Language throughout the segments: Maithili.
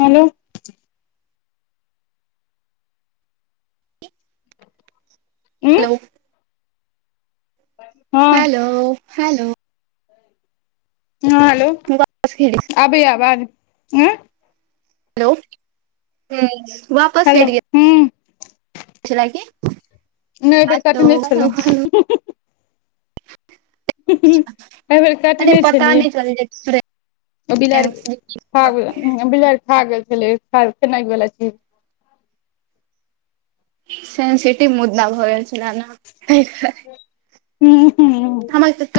हेलो हँ हेलौ हँ हेलो हैलो हँ हालौ ख [unintelligible] अबै आबाज आँ हेलौ वापस हेलो कट गेल हूँ ल क [unintelligible] [unintelligible] नहि ए बेर कटने छलहु एहि बेेर अरे कटने पता छलियै नै चल [unintelligible] जे [unintelligible] ओ बिलैड़ खा बिलैड़ खा गेल छल [unintelligible] व चीज ‌ सेंसिटिव मुद्दा भऽ गेल छलए न ह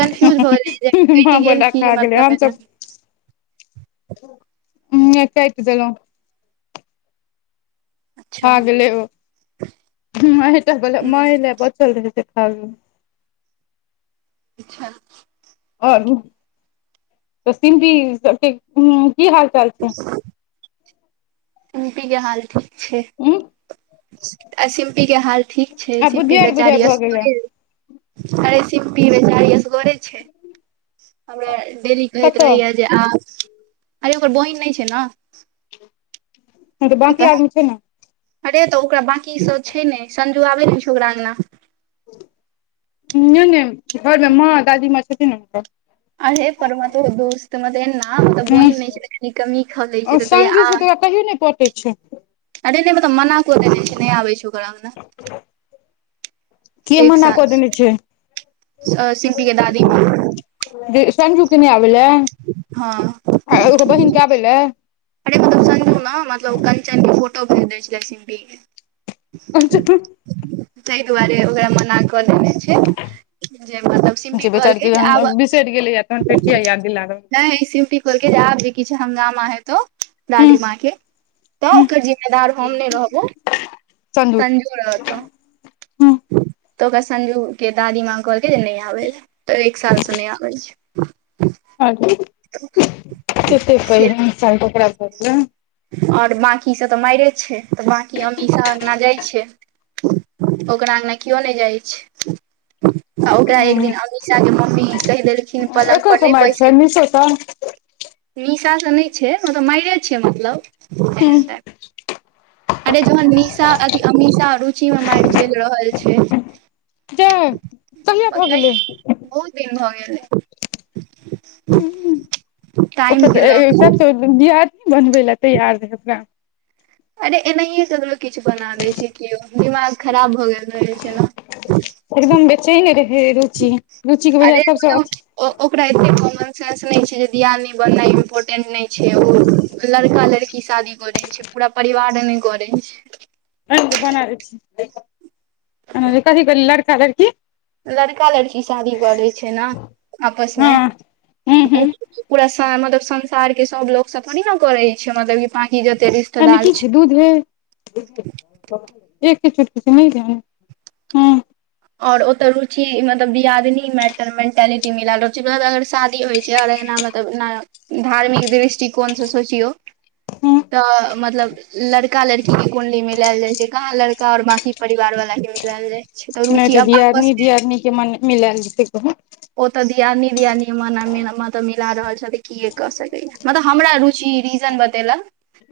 कन्फ्यूज भऽ गेलै जे हम कटि गेल बोला की खा गेल गेल मतलब हमस एना [unintelligible] [unintelligible] ह कटगेलो [unintelligible] [unintelligible] हां अच्छा गेलै ओ मा टा मा [unintelligible] टा बला ह एलै त चल गेलै हँ [unintelligible] अचछा और त सिम्पी सब के की हाल चाल छै सम्पी के हाल ठीक छै उ। आ सिम्पीके हाल ठीक छै, आब सिम्पी बुधियार बुझाइ बेचारी भऽ गेलै असगरे। अरे सिम्पी बेचारी असगरे छै, हमरा डरी होत कतऽ रहैया जे आ, आइ ओकर बहिन नहि छै ने। नहि तऽ बाकी आदमी छै ने? अरे तऽ ओकरा बकी सभ छै, ने संजू आबै ने छै ओकरा अगना नहि ने घरमे माँ दादी माँ छथिन ओ त। अरे परमा तोर दोस्त मदेना तऽ बोहिन नहि छै, त कमी खलै छै, तऽ कहिया आ। कहि न पटे छै। अरे नहि मतलब मना कदै छै, न नहि आवै छै, ओकर अंगना। ह एक देने छै सालसे सिम्पीके दादी माँ जे संजूके नहि आबे ला हँ आ एगो बहिनके आबे लए। अरे मतलब संजू न मतलब कंचनके फोटो भेज दै छलै सिम्पीके। जे तइ दुआरे ओ मना कऽ देने छै। जे मतलब सिम्पी बेचारी कहलके के आब जहन बिसरि गेलैया तहन फेर किया याद दिला रहल नै छै सिम्पी। कहलकै आब जे किछ हंगामा हैतो। हूँ दादी माँ के तऽ हूँ ओकर जिम्मेदार हम नहि रहबो। संजू रहतौ। हूँ तऽ ओकर संजूके दादी माँ कहलकै जे नहि आबैल तऽ एक सालसँ नहि आबै छै। अी [unintelligible] त ते पै [unintelligible] सालटा खराब। और बाँकीसभ तऽ मारे छै, तऽ बाँकी ‌अमीषा अगंना जाइत छै। ओकरा अगंना केओ नहि जाइ छै। आ ओकरा एक हूँ दिन अमीषाके मम्मी कहि देलखिन एकर पलनगपर नहि कमाइ छै बैसल। निशो सँ निशा तऽ नहि छै, ओ तऽ मारे छियै मतलब। हू। एहन टाइप अरे जहन निशा अथि अमीशा रुचिमे मारि चलि रहल छै। जा कहिया भऽ पहले गेलै हे बहुत दिन भऽ गेलै। ह, ओकर टाइम के लऽ तऽ कऽ सभसँ बियाद नहि बनबै लए तैयार रहै ओकरा। अरे एनाहियए ककरो किछु बना दै छै, केओ दिमाग खराब भऽ गेल रहै छै ने। एकदम बेचैन रहै रुचि, रुचिके बजाय सभसँ ओ ओकरा एते कॉमन सेंस नै छै जे दियानी बना इम्पोर्टेंट नहि छै। छै, ओ लड़का लड़की शादी करे छै, पूरा परिवारने करे छै। बना दै छी कथी क लड़का लड़की। लड़का लड़की शादी करै छै, ने हँ आपसमे हूँ हूँ पूरा मतलब संसारके सभ लोकसभ थोडे ने करै छै मतलब कि बंकि जतेक र। आईमे किछु दूध? [unintelligible] एकके छुट्टीसे नहि जा ह आओर एतऽ रुचि, मतलब दियादनीमे मेंटालिटी मिलि रहल छै। जँ शादी होइ छै, तऽ एना न धार्मिक दृष्टि। दृष्ठि कोन से सोचियौ हूँ त मतलब लड़का लड़की के। कुंडली मिलायल जाइ छै, कहाँ लड़का और बाकी परिवार वालके मिलायल जाय छै। नहि रुचि तऽ अब आपस दियादनी मे दियादनी मन मिलल जेतै कहू। ओतऽ दियादनी-दियादनीमे मतभेद मिलि रहल छथि, की करि सकै? मतलब हमरा रुचि र [unintelligible] बतैलक ह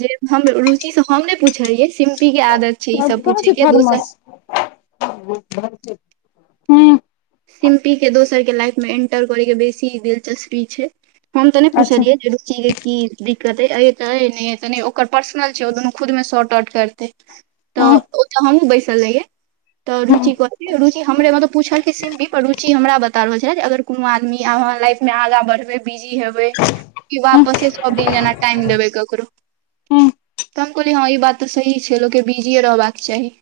जे हम रुचि से हम नहि पुछलियै सिम्पी के आदत छै ई सब कह पूछे छै के दोसर थरमस ह सिम्पी के दोसर के लाइफ मे एंटर करै के बेसी दिलचस्पी छै हम त नै अच्छा पुछलियै जे रुची गे की दिक्कत अइ अइ त अइ नै अइ त नै अइ ओकर पर्सनल छै ओ दुनू खुद में शॉर्ट आउट करते तऽ हूँ ओ तऽ हमहुँ बैसल रहियै तऽ हूँ रुचि कत रुचि हमरे मतलब पूछल सिमी पर रुचि हमरा बता रहल छल जे अगर कोनो आदमी लाइफ मे आगा बढ़बै बिजी हेबै क हूँ पस सो दिनजना टाइम देबै ककरो हूँ तऽ हम कहलियै हँ ई बात तऽ सही छै लोकके बिजीए रहबाक चाही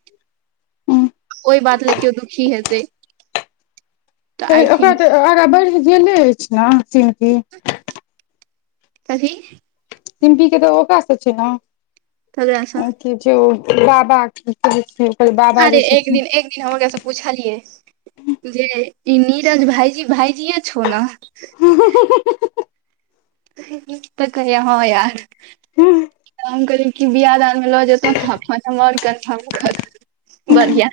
हूँ ओहि बात लए केओ दुखी हेतै तऽ आई तऽ ओकरा थिंक तऽ आगाँ बढ़ि गेले अछि ने सीमती कथी सिम्पी के तऽ ओकास से छै ने सगले आ क जे ओ बाबा क कहै छै ओकर बाबा अरे जे एक छथिन दिन एक दिन हमर कैस पूछलियै जे ई नीरज भइजी भइजीे छ ने हं तऽ कहैया हँ यार ह हम कहलिए कि बियाह दान मऽ लऽ जेतहु नऽ अपन हम आओर कन्फर्म करब [unintelligible] बढ़िआ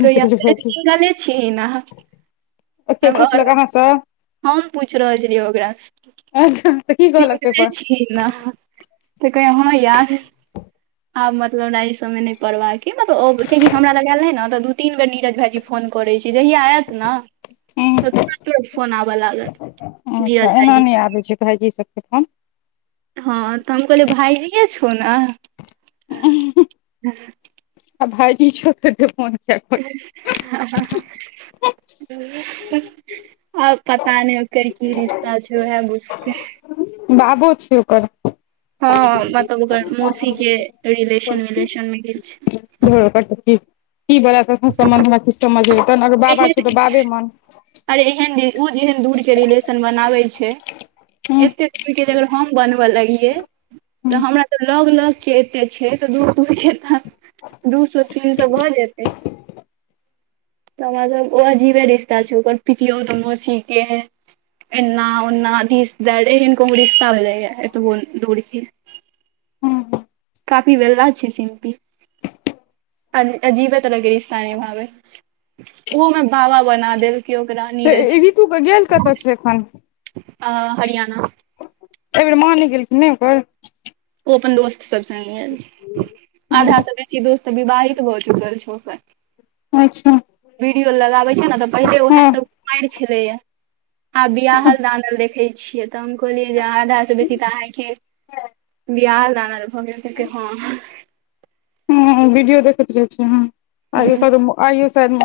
सिंगले छिहि न अहाँ के पुछलक अहाँसँ हम पूछ रहल छलियै ओकरासँ अच्छा तऽ की कहलक सि पेपर छी ने तऽ कहै अहाँ याद आब मतलब हमरा ई सब में नहि पड़वा के मतलब अब कियाकि हमरा लग आयल रहै न त दु तीन बेर नीरज भाईजी फोन करैत छी जहिया आयत ने तऽ तुरत तुरत फोन आबऽ लागत अच्छा नीरज एना भाईजी नहि आबे छै भायजी सबके फन के। हँ तऽ हम कहल भाईजीे छौ ने आ भइजी छोट त पहुँचा हं आब पता नहि ओकर की रिश्ता छै ओएह बुझते बाबो छै ओकर हँ मतलब ओकर मौसी के रिलेशन विलेशन मे गेल छी ध पती की बड़ तखन सम्न्धमे किछु समझ हे तहन अगर बाबा छौ एहन तऽ बाबे मन अरे एहन ओ जेहन दूर के रिलेशन बनाबै छै हूँ एते अगर हम बनबऽ लगिये तऽ हूँ हमरा तऽ लग लग के एते छै तऽ दूर दूर के तऽ दू सए तीन सए भऽ जेतै तऽ मतलब ओ अजीबे रिश्ता छै ओकर पतियो तहो सीखते हे एना उन्ना धीस देट एहन कोन रिस्ति भलैया एतबो दूड़के हूँ काफी बेला छै सिम्पी अजीबे लग रिश्ता न भावे ओहो में बाबा बना देल केओ ओकरानी रह न अ हरियाणा एहि बेेर मां नहि गेलखिन नै ओकर ओ अपन दोस्त सब स आधा सब बेसी दोस्त विवाहित भ चुकल छै ओकर अच्छा वीडियो लगाबे छै ने तऽ पहिले उएह हँ सब कुमैर छलेया आब बियाहल दानल देखै छियै तऽ हम कहलियै जे आधा से बेसी तऽ अहांके [inaudible] बिआ दान आर भऽ गेल तऽ हँ विडीयो देखैत रहै छै ह [unintelligible] अइयो सैयद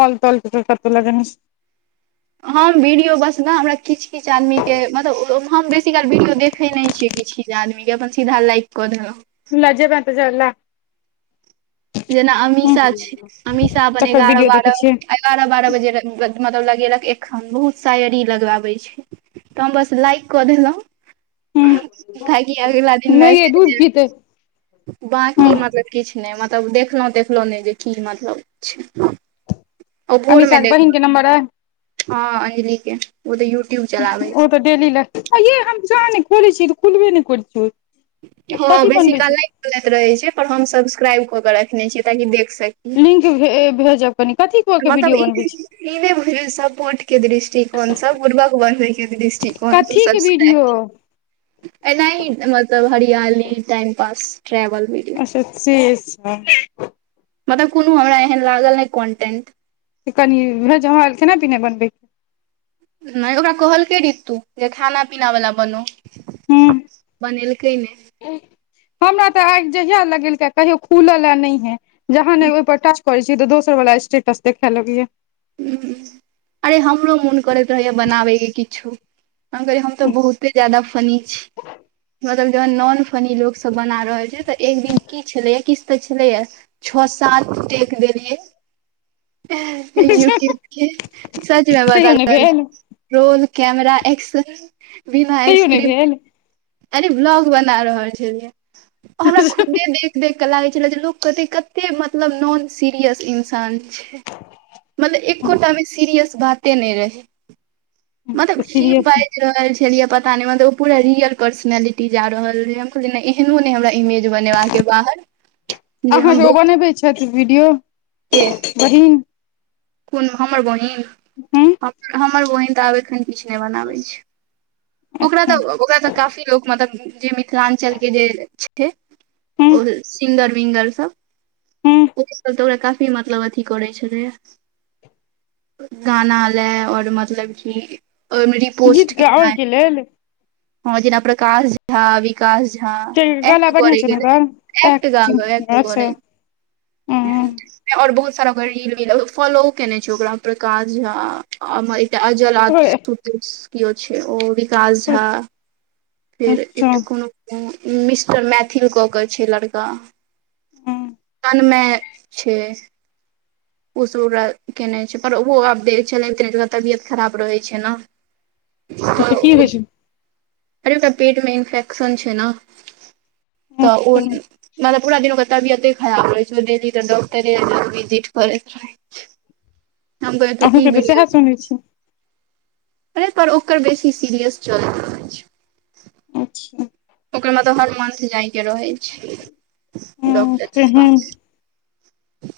मॉल तॉल फिल्टर लगेने छै हम वीडियो बसल हमरा किछ किछआदमी के मतलब हम बेसी काल वीडियो देखे नहि छियै किछ किछ जे आदमीे अपन सीधा लाइक क दै नों लजैबैं त [unintelligible] जेना हूँ अमीषा छै अमीषा अपन तकर एगारह वीडियो देखै बारह छियै एगारह बारह बजे मतलब लगेलक एखन बहुत साायरी लगबाबे छै त हम बस लाइक क दे लो हूँ खाकी अगिला दिन नै यै दूध पीतै [unintelligible] हूँ बकी मतलब किछु नाए मत तब देखलहुँ देखलहुँ नाए जे की मतलब छै आ भोर मे अमीषा के बहिन देखब के नम्बर अइ हँ अंजलिक के ओ तऽ यूट्यूब चलाबैत ओ छै डेली [unintelligible] कुलबे नाए करै छि हँ बेसीकाल नाए खुलैत रहैत छै पर हम सब्सक्राइब कऽ कऽ रखने छियै ताकि देख सकी लिंक भेजब कनि कथी कऽ के मतलब वीडियो ई बनबै छै ई नहि बुझलियै सपोर्ट के दृष्टिकोण स बुर्बक बनबय के दृष्टिकोण हम त कथी के वीडियो सब्सक्राइब एना ही मतलब हरियाली टाइम पास ट्रेवल भी [inaudible] मतलब कोनो हमरा एहन लागल नाए कंटेंट सेऽ कनि भेज हम आ खेनाइ पिनाइ बनबै नाए ओकरा कहलकै ऋतु जे खाना पीना वला बन हूँ बनलेके न हमरा तऽ आग जहिया लगेलक कहियो खुल न हे जहन ने ओहिपर टच कोरय त दोसर वला स्टेटस देखैलैए आए हमरो मोन करैत रहैया बनाबेके किछो हम कहलिए हम तऽ बहुते ज्याददा फनी छि मतलब जखन नॉन फनी लोग सब बना रहल छै तऽ एक दिन की छलैया किछु तऽ छलैया छः सात टेक देलिए [unintelligible] [inaudible] तैयो नहि भेल रोल कैमरा एक्सन बिना तैयो नहि स्क्रिप्ट भेल यानी ब्लॉग बना रहल छलियै हमरा खुदे देख देख लागै छल जे लोग कहतै कते मतलब नॉन सीरियस इंसान छै मतलब एकोटा मे सीरियस बाते नइ रहै [unintelligible] मतलब तऽ की सीरियस बाइज रहल छलियै पता मत पूरा रियल पर्सनलिटी जा रहल कहलिय एहनो ने हमरा इमेज बनेबाका के बाहर जे हम अहाँके ओ बहुत बनबै छथि वीडियो के [unintelligible] बहिन कोन हमर बहिन हूँ हमर बहिन तऽ आब एखन किछ नाए बनाबै छै ओकरा अच्छा तऽ ओकरा त काफी लो मतलब जे मिल मिथिलांचल के जे छै हूँ ओ सिंगर विंगर हूँ सब ओ तऽ ओकरा काफी मतलब अथी करैत छलै गाना लए और मतलब कि ओ मेरी गीत पोस्ट कितना है गाबयके लेल हँ जेना प्रकाश झा विकश झा गला एकट कर बढ़िआँ छै ने गेल ओकर एक एक्टिंग ग एक अच्छा कर और बहुत सारा ओकर रील मिलल फॉलो केने छै ओकरा प्रकाश झा एकटा अजल केओ छै ओ विकाश झा फेर अच्छा एकटा कोनो मिस्टर मैथिल कऽ क छै लड़का हं में छै ओस उ केने छै पर ओहो आब द छलै जकरा तबियत खराब रहैत छै ने अच्छा तऽ की होइ छैन अरे एकरा पेट में इन्फेक्शन छै ने तऽ ओ अच्छा मतलब पूरा दिन ओकर तबियते खराब रहे छै डेली तऽ दौड़ते डॉक्टरे भिठ कर हम कह तू की अहूँके तऽ बीड सएह सुनै छी पर ओकर बेसी सीरियस चलैत अच्छा ओकरमे तऽ हर मन्थ जाइके रहै छै हूँ डॉक्टरके तेहन पास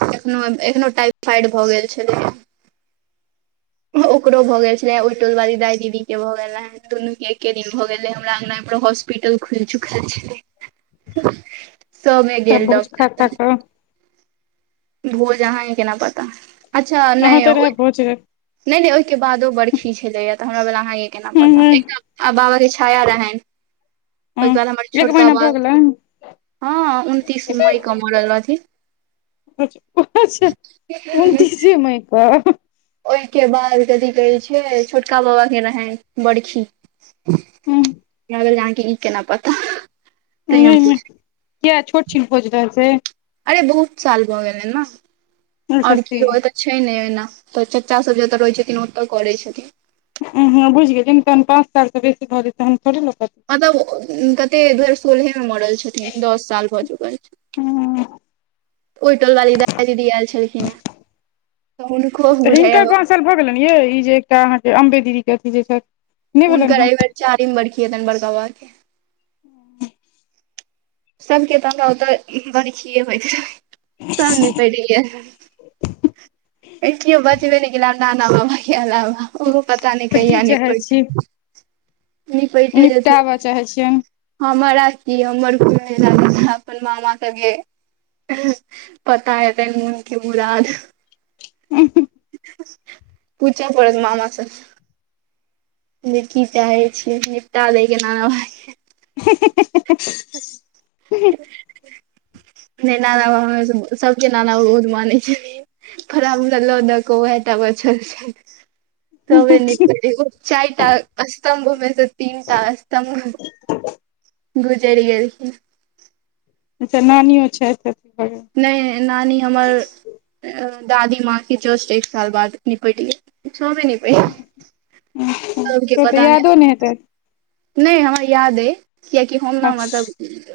एखनो एखनो टाइफाइड भऽ गेल छलै [inaudible] ओकरो भऽ गेल छले ओहि टोल वाली दाइ दीदी के भऽ गेल हे दुनू के एके दिन भऽ गेलै हमरा अंगना हॉस्पिटल खुल चुकल छलै सबमे सब गेल भोज खा खा डॉक्टर कऽ भोज अहाँके केना पता अच्छा अहाँ नहि तऽ रहै ओहि भोज ह नइ नइ ओइके बादो बरखी छलैए तऽ हमरा भेल अहाँके केना पता एक ह आ बाबा के छाया रहैन ओहिके बाद हमर एक छोटका महीना भऽ बाब गेलै हँ उनतीस मई के मरल रहथि अच्छा उनतीसे मई क ओहिके बाद कथी कहै छै छोटका बाबा के रहै बड़खी नहि ग अहाँके ई केना पता तै हम नहि पुछ किया छोट छीन खोज रह छै अरे बहुत साल भऽ गेलै ने अच्छा और से की हो छै नइ ओना तऽ चाचा सब जतऽ रहै छथिन ओतऽ करै छथिन हँ बुझि गेलिय तह पाँच सालसँ बेसी भऽतै तहन थोड़े लोक तऽ मतलब कते दु हजार सोलहे मे मरल छथिन दस साल भऽ चुकल छै ओइ टोल वाली राधा दीदी आयल छलखिन हँ हिनकर पाँच साल भऽ गेलनि ये ई जे एकटा अहाँके अम्बे दीदीके अथी जे छथि नहि भेलनि हुनकर हँ एहि बेर चारिम बड़खी हतनि बड़का बाबा के हं सबके तऽ हमरा ओतऽ बरखिए होइत रहै तंग कैसे देइअ एओ बाजबे नइ गेल नाना बाबा के अलावा ओहो पता नइ तऽ की कहिया चाहै छी निकलतै निकलतै रहे से निपटाबऽ चाहै छियनि हमरा आ की हमर को अपन मामा सब पता एतै हुनके मुराद हं पूछा पत ममाास की चाहे छी निपटा लै के न न [inaudible] ठ नहि नाना ब सबके नाना सबूत मानै छै तोरा हमरा लऽ द क ओहेटा बचल छै तबे न करेबौ चारिटा अस्तम्भमेस तीनटा अस्तम्भ गुजरि गेलखिन अच्छा नानियो छथि तऽ नय नानी हमर दादी माँ के जस्ट एक साल बाद निपटी ह छोबे निपट तोन तऽ यादो नइ हेतै नइ हमरा याद अइ कियकि हम न मतलब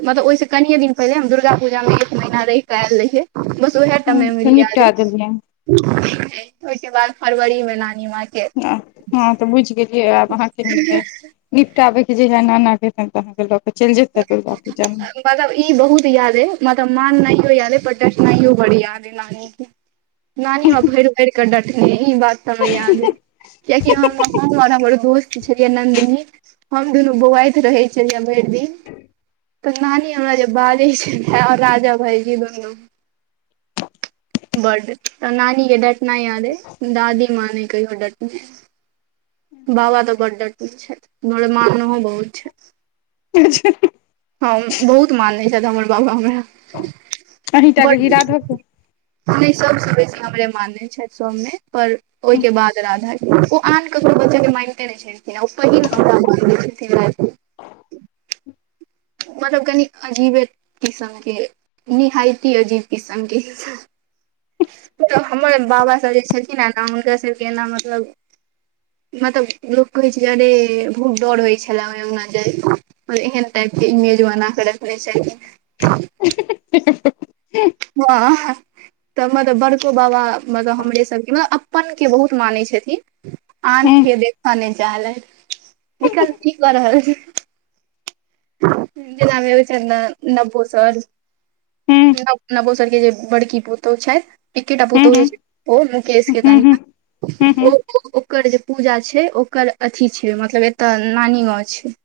मतलब ओहिसँ कनिये दिन पहिले हम दुर्गा पूजामे एक महिीना रहि कऽ आयल रहियै बस उएह टा मेमोरी याद निपटा देलियनि अइ ओहिके बाद फरवरी मे नानी मा क हँ तऽ बुझि गेलियै आब अहाँके नइ अय निपटाबै के जहिया नाना के ताइन अहाँके लऽ केऽ चलि जेता दुर्गा पूजामे मतलब ई बहुत यादे मतलब मान नयो यादे परडस नहियो बड़ याद नानी नानीमे भरि भरि कऽ डटन य‌इ‌ बात त हमरा याद ह कियाकि हम हम आर हमर दोस्त छलियै नन्दिनी हम दुनू बौआइत रहै छलियै भरि दिन तऽ नानी हमरा जे बाजैछेला आ राजा भाईजी दुनू [unintelligible] बड्ड तऽ नानी के डंटनाइ याद अइ दादी माँ ने कहियो डंटने अइ बाबा तऽ बड डंटने छथि मारनहो बहुत छथ अच्छा हँ बहुत मानै छथि हमर बाबा हमरा अहीं टा के कि बड राधो के नहि सबस बेसी हमरे मानने छथि सबमे पर ओहि के बाद राधा ओ आन ककरो बच्चा के माइनते नहि छै ओ पहिल हमरा मै छथिना मतलब कनि अजीबे किसम के निहाायती अजीब कीसम के तऽ हमर बाबा सब जे छलखिन ह ने हुनका सबके ना मतलब मतलब लोक कहै छै अरे बहुत डर होइ छलै ओइ अंगना जा एहन टाइप के इमेज बनाके रखने छथिन ह [inaudible] वाह तऽ मतलब बड़को बाबा मतलब हमरे सबके मतलब अपन के बहुत मानै छथिन आन हूँ के देखऽ नइ चाहलै निकल की कऽ रहल छी जेनामे विचार ने नपोसर हूँ [unintelligible] नवो सर के जे बड़की पुतोहु छथि एकेटा हूँ हूँ पुतहु त ओ मुकेश के हूँ हूँ कनिया हूँ ओ हूँ ओकर जे पूजा छै ओकर अथी छै मतलब एतय नानी गाँव छै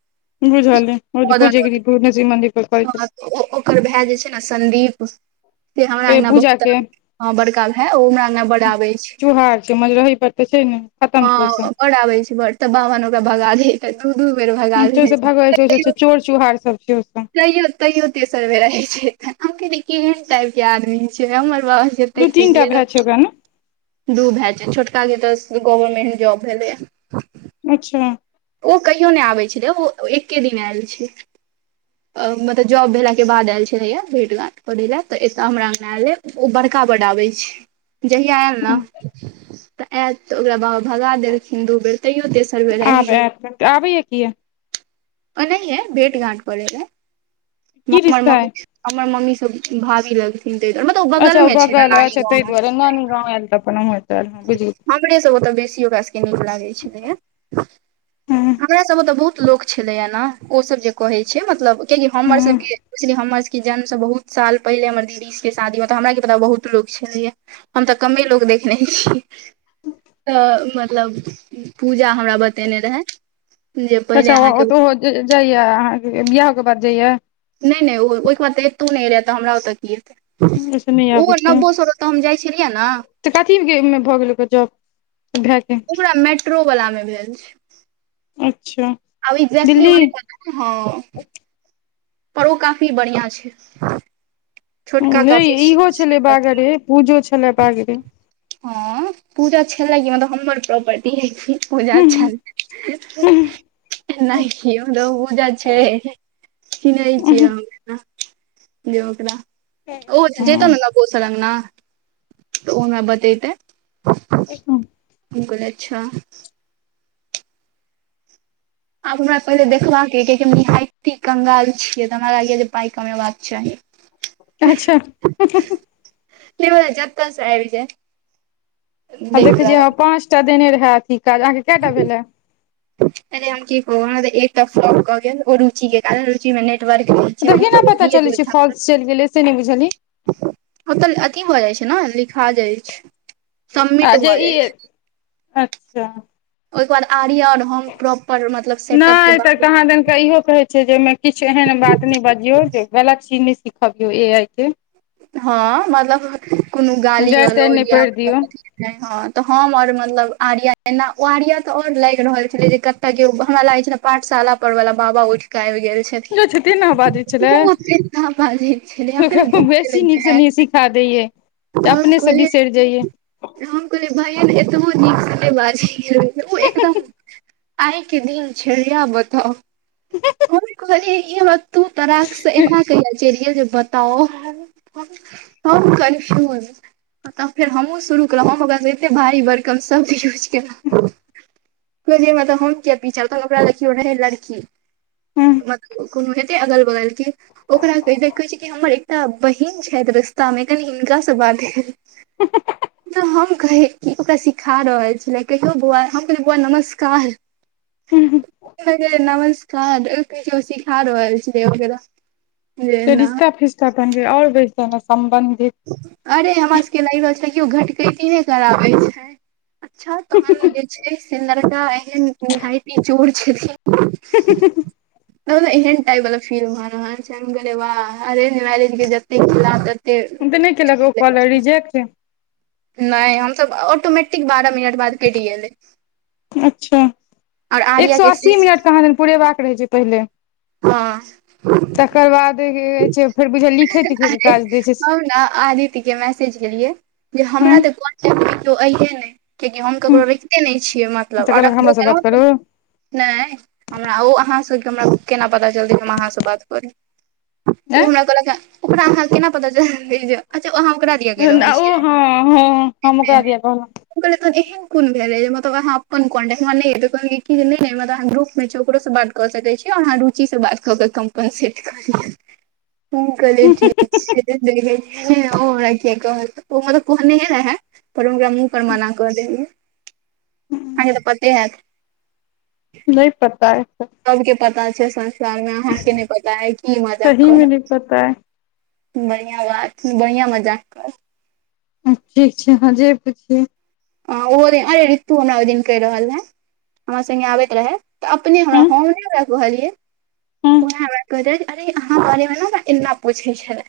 बुझल बुझिगेलिए पूजगरी भुवन्व मन्दिर परै ओ ओ ओ ओकर भैय जे छै न संदीप ते हमरा अंगना पूजा बहुत के आबै हँ बड़का भाय ओ हमरा आगना बड आबै अछि [unintelligible] बतै छै खतम छै ओ सब हँ बड आबे छै बड त बाबा‌नओकरा भगा दै छै दू दू बेर भगा ओ देै सब छै तैयो चोर चुहार सब छै ओ सब तैयो तैयो तेसर वे रहे छै हम क केहन टाइप के आदमी छिये हमर बाप फ दू तीन टा पैसिय भाय छै ओकरा ने दू भए जाय छोटका के तऽ गवर्मेंट जॉब भेलै अच्छा ओ कहियो नय आबै छलै ओ एके दिन आयल छै [inaudible] मतलब जॉब भेलाके बाद आयल छलैए भेट घाट करै लए त एतय हमरा अंगना आयले ओ बड़का बड्ड आबै छै जहिया आयल ने तऽ आयत तऽ ओकरा बाबा भगा देलखिन दू बेर तैयो देश आब आबैय की य ओ नहि ह भेट गाट पड़े रह की मर रिश्ता मम्मी अइ हमर मम्मी सब भारी लग [unintelligible] अच्छा ओ बगल अच्छा तैय दुआारे नानी गाँव आयल त अपन हमु एत ऐल बुझियौ हमरे सब ओतऽ बेसी ओकरा सबके नीक लागै छलैए गेलियै हमरा सब में तऽ बहुत लोक छलैया ने ओ सब जे कहै छै मतलब कियाकि हमर हँ सबके के हमर सब के जन्म से बहुत साल पहिले हमर दीदी शादी में तऽ हमरा के पता बहुत लो छलैे हम तऽ कमे लोग देखने तऽ मतलब पूजा हमरा ब देने रहै जे पहिले अहाँके जाइया अहाँ के बियाह के बाद जाइया नय नय ओ ओहिके बाद तऽ एतो नय एलयै तऽ हमरा ओतऽ की एतै ओहिसँ नहि आबै ओहो छै नब्बो सए त हम जाइ छलियै ने तऽ कथी भऽ गेल ओ जॉब भए गेल ओकरा मेट्रो वालला मे भेल छै अच्छा आब एक्जेक्टली दिल्ली पता ह पर ओ काफी बढ़िया छै छोटका नहि काफी इहो छलै बाग रे पूजो छलै बागरे हँ पूजा छल क मतलब हमर प्रॉपर्टी ह बूजा छनि नहि पूजा छै कि चिन्हे छियै हम दकरा ओ जे तोन न कोस लगे ने तऽ ओन बतते अच्छा गकल अच्छा आब हमरा पहिले देखबाक य कि हम निहायी कंगाल छिये तऽ हमरा लाग या जे पााय कमेबाक चाही अच्छा ब जते आब जा आब देखै छियै पाँच टा देने रहैथ ई काज अहाँके कटा भेलै ते हम की कहब एक रुचि के रुचि में तऽ केना पता चलै छै फॉल्स चलि गेलै से नहि बुझलियै [unintelligible] ओ त अथी भ जाइत छै ने लिखा जाइत छै अ सबमिट जे भऽ ई जाइ अच्छा ओहिके बाद आर्या ओर हो प्रॉपर मतलब सेटअप के नहि तऽ त बाद कहाँ दन क इहो कहै छै जे ओहिमे किछु एहन बात नहि बजियौ जे गलत चीज सिखाबियौ ए आइ के हँ मतलब कोनो गाली जड़ि तड़ि नहि गलोज या पड़ि दियौ हँ तऽ हम आओर मतलब आर्या एना आर्या तऽ आओर लागि रहल छलै जे कते काकि हमरा लागे छै ने पाठशाला पर वाला बाबा उठ केे आब गेल छै ने जे छुट्टी ने बाजै छलै बाजै छलै हम कहलिये सी नीक से नीक सिखा देयया हम अपने से कहलियै बिसरि जइया हम कहलियै भैन एतबो नीकसँ नहि बाजै ओ एकदम आइ के दिन छै इ बताउ कथी कहलिये तू तराक से एना कले चलिये जे बताओ त हम कंफ्युज तब फेर हमहूँ शुरू केलहुँ हम ओकरासँ एते भारी बरकम सभ यूज केलहूँ कहय के मतलब किये पीछा ओकरा लिय रहै लड़की मतलब कोनो हेतै अगल बगल के ओकरा देखै छी कि हमरा एकटा बहिन छथि रस्ता मे कनि हिनका से बात भेल त हम कहे क ओकरा सिखा रहल छै कहियौ बौआ हम कहलियै बौआ नमस्कार नमस्कार सिखा रहल छै वगैरह जे ना रिश्ता फिस्टा बने और बैसे ह सम्बंधित अरे हमरा सबके लागि रहल छै किओ घटकैती नहि कराबैत छै अच्छा तहन जे छै से लड़का एहन निहायते चोर छथिन [inaudible] त एहन टाइप वाला फिल्म हो रहे छै बा अरेंज मैरेज के जते खिला तते हम तऽ नय केलक ओ कॉलर रिजेक्ट नहि हमसभ ऑटोमेटिक बारह मिनट बाद केली हन अच्छा एक आर्या सए के अस्सी शेष मिनट के अहाँके पुरेबाक रहै छै पहिले हँ तकर बाद छै फेर बुझलियै लिखै तिखैके काज दै छै हम न आदित्य के मैसेज केलियै जे हमरा हूँ त अहे नहि कियाकि हम ककरो तऽ राखिते नहि छियै मतलब आ कहलक रखबो हमरासँ केलों बात करू नहि हमरा ओ अहाँसँ हमरा केना पता जल्दी हम अहाँसँ बात करि ओ आँय हमरा कल ओरा ह केना पता चलते जे अच्छा अहाँ ओकरा दिया ओ कैह रहल हँ हँ हम छियै ओकरा दिया कहलहुँ उ कहलक हन एहन कोन भेलह मतलब अहा अपन कॉन्टेक्ट ग्रुप मे ओकरो से बात कऽ सकैत छी अहाँ रुचि से बात कऽ के कम्पनसेट कऽ लिय ह कहली ठीक छै देखरा क कह ओ म त कहने ह पर ओकरा मुह पर माना कर देलियै अहा के तऽ पते हैत नहि पता अइ सबके पता छै संसार मे अहाँके नहि पता अछि ई मजाक सहीमे नहि करत पता अइ बढ़िआ बात बढ़िआ मजाक कर ठीक छै अहाँ जे पुछियौ ह ओहो दिन अरे ऋतु हमरा ओहि दिन कहि रहल है हमरा संगे आबैत रहे त अपने हमरा हम नहि हमरा कहलियै के ओना हमरा कह अरे अहाँ बारे मे ने हमरा एना पूछै छलै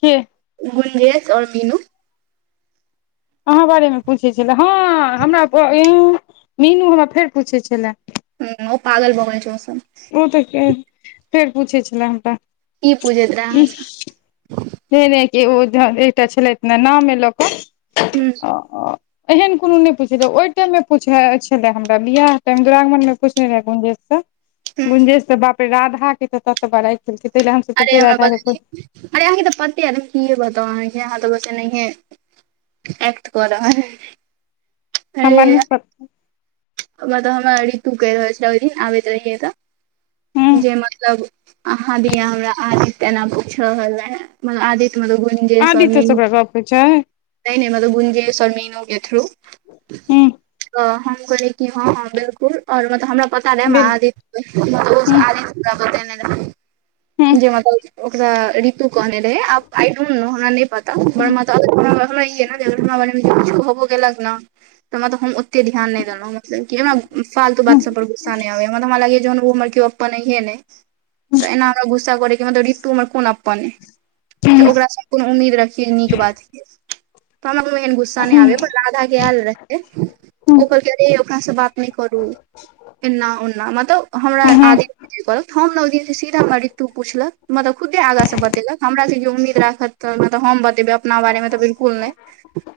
कि गुंजेश आओर मीनू अहाँ बारेमे पूछैत छलए हँ हमरा मीनू हमरा फेर पूछैत छलए ह ओ पागल बना छै ओ सब ओ तऽ फेर पूछै छले हमरा ई पूजे त रह एने कि ओ एकटा छलथि ने नाम ए लऽ कऽ हूँ [inaudible] एहन कोनो नहि पुछ रह ओहि टाइममे पूछ छले हमरा बियह टाइ दु्वरागमनमे पछने रहय गुंजेशसँ हूँ गुंजेश बाप रे राधा के त बड़ा खेलकै तहि ल हमस अरे ते हमरा राधा बता के छी अरे अहाँके तऽ पते आर की बता अहाँके अहाँ तऽ बस एनाहिये एकट कर रहल य हमरा नइ पत मतलब हमरा ऋतु कहि रहल छल ओहि दिन आबैत रहियै तऽ हूँ जे मतलब अहाँ दिया हमरा आदी तेना पूछ रहल रहै म आदीत मल गुञजे आदित्य समी सँ ओकरा गप होइ छै नहि नहि मतलब गुनजे सर मीनू के थ्रू हूँ करै हँ हँ बिल्कुल आओर मतलब हमरा पता रहै बेल महादीप हूँ आ री ब हूँ जे म ओकरा ऋतु कहने रहे आब आई डोंट नो हमरा पता हूँ ने हमरा बार में किछ कहबो गेलक ने त तऽ हम ओते ध्यान नहि मतलब कि हमरा फालतू बात सब पर गुस्सा नहि आबैए हमरा त हमरा लागैए जेन ओ हमर केओ अपन अहे नहि तऽ एना हमरा गुस्सा कर क मत ऋतु कोन अपप्मने ओकरा कोनो उम्मीद रखिय नीक बात हमरा को गुस्सा नहि आबे राधा के आएल रहै हूँ ओ कहलक ओकरा से बात कि करू एना ओना मतलब हमरा हूँ आगे जे करब हम नौदिनसँ सीधा ऋत्यु पुछलक मतलब खुदे आगाँ से बतेलक हमरा सब जे उम्मीद राखत तऽ मलब हम बतेबै अपना बारे मे तऽ बिल्कुल नहि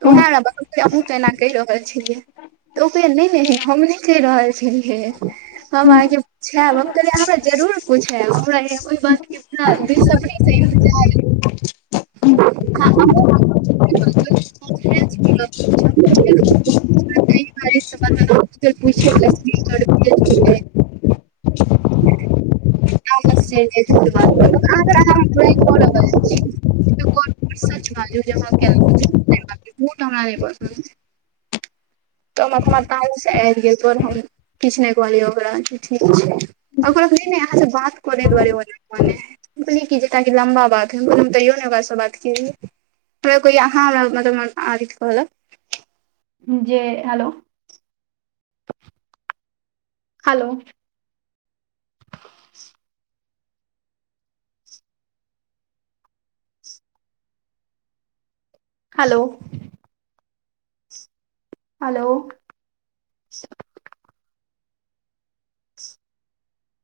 हूँ उएहे ने बतियै अहूँ तऽ एना कहि रहल छियै नहि नहि न हम कहि रहल छी हे हम अहाँके पुछायब हम कहलियै हमरा जरूर पुछायब हमरा ओहि बात वेसबरिसै ईनतेजार साल पुछि [inaudible] बा [unintelligible] सच बात जे हम हम स झुठ हमरा नही वरदान अई तऽ हमर हमर त से आ ऐलहियै तोर हम किछु नहि कहलियै ओकरा ठीक छै ओकरा ने अहाँ से बात करे दुआरे मने है कीज ताकि लम्बा बात है तैयो ने बास बात कीै कोइ अहाँ मतलब कहल जे हेलो हेलो ह [unintelligible] हेलो हेलो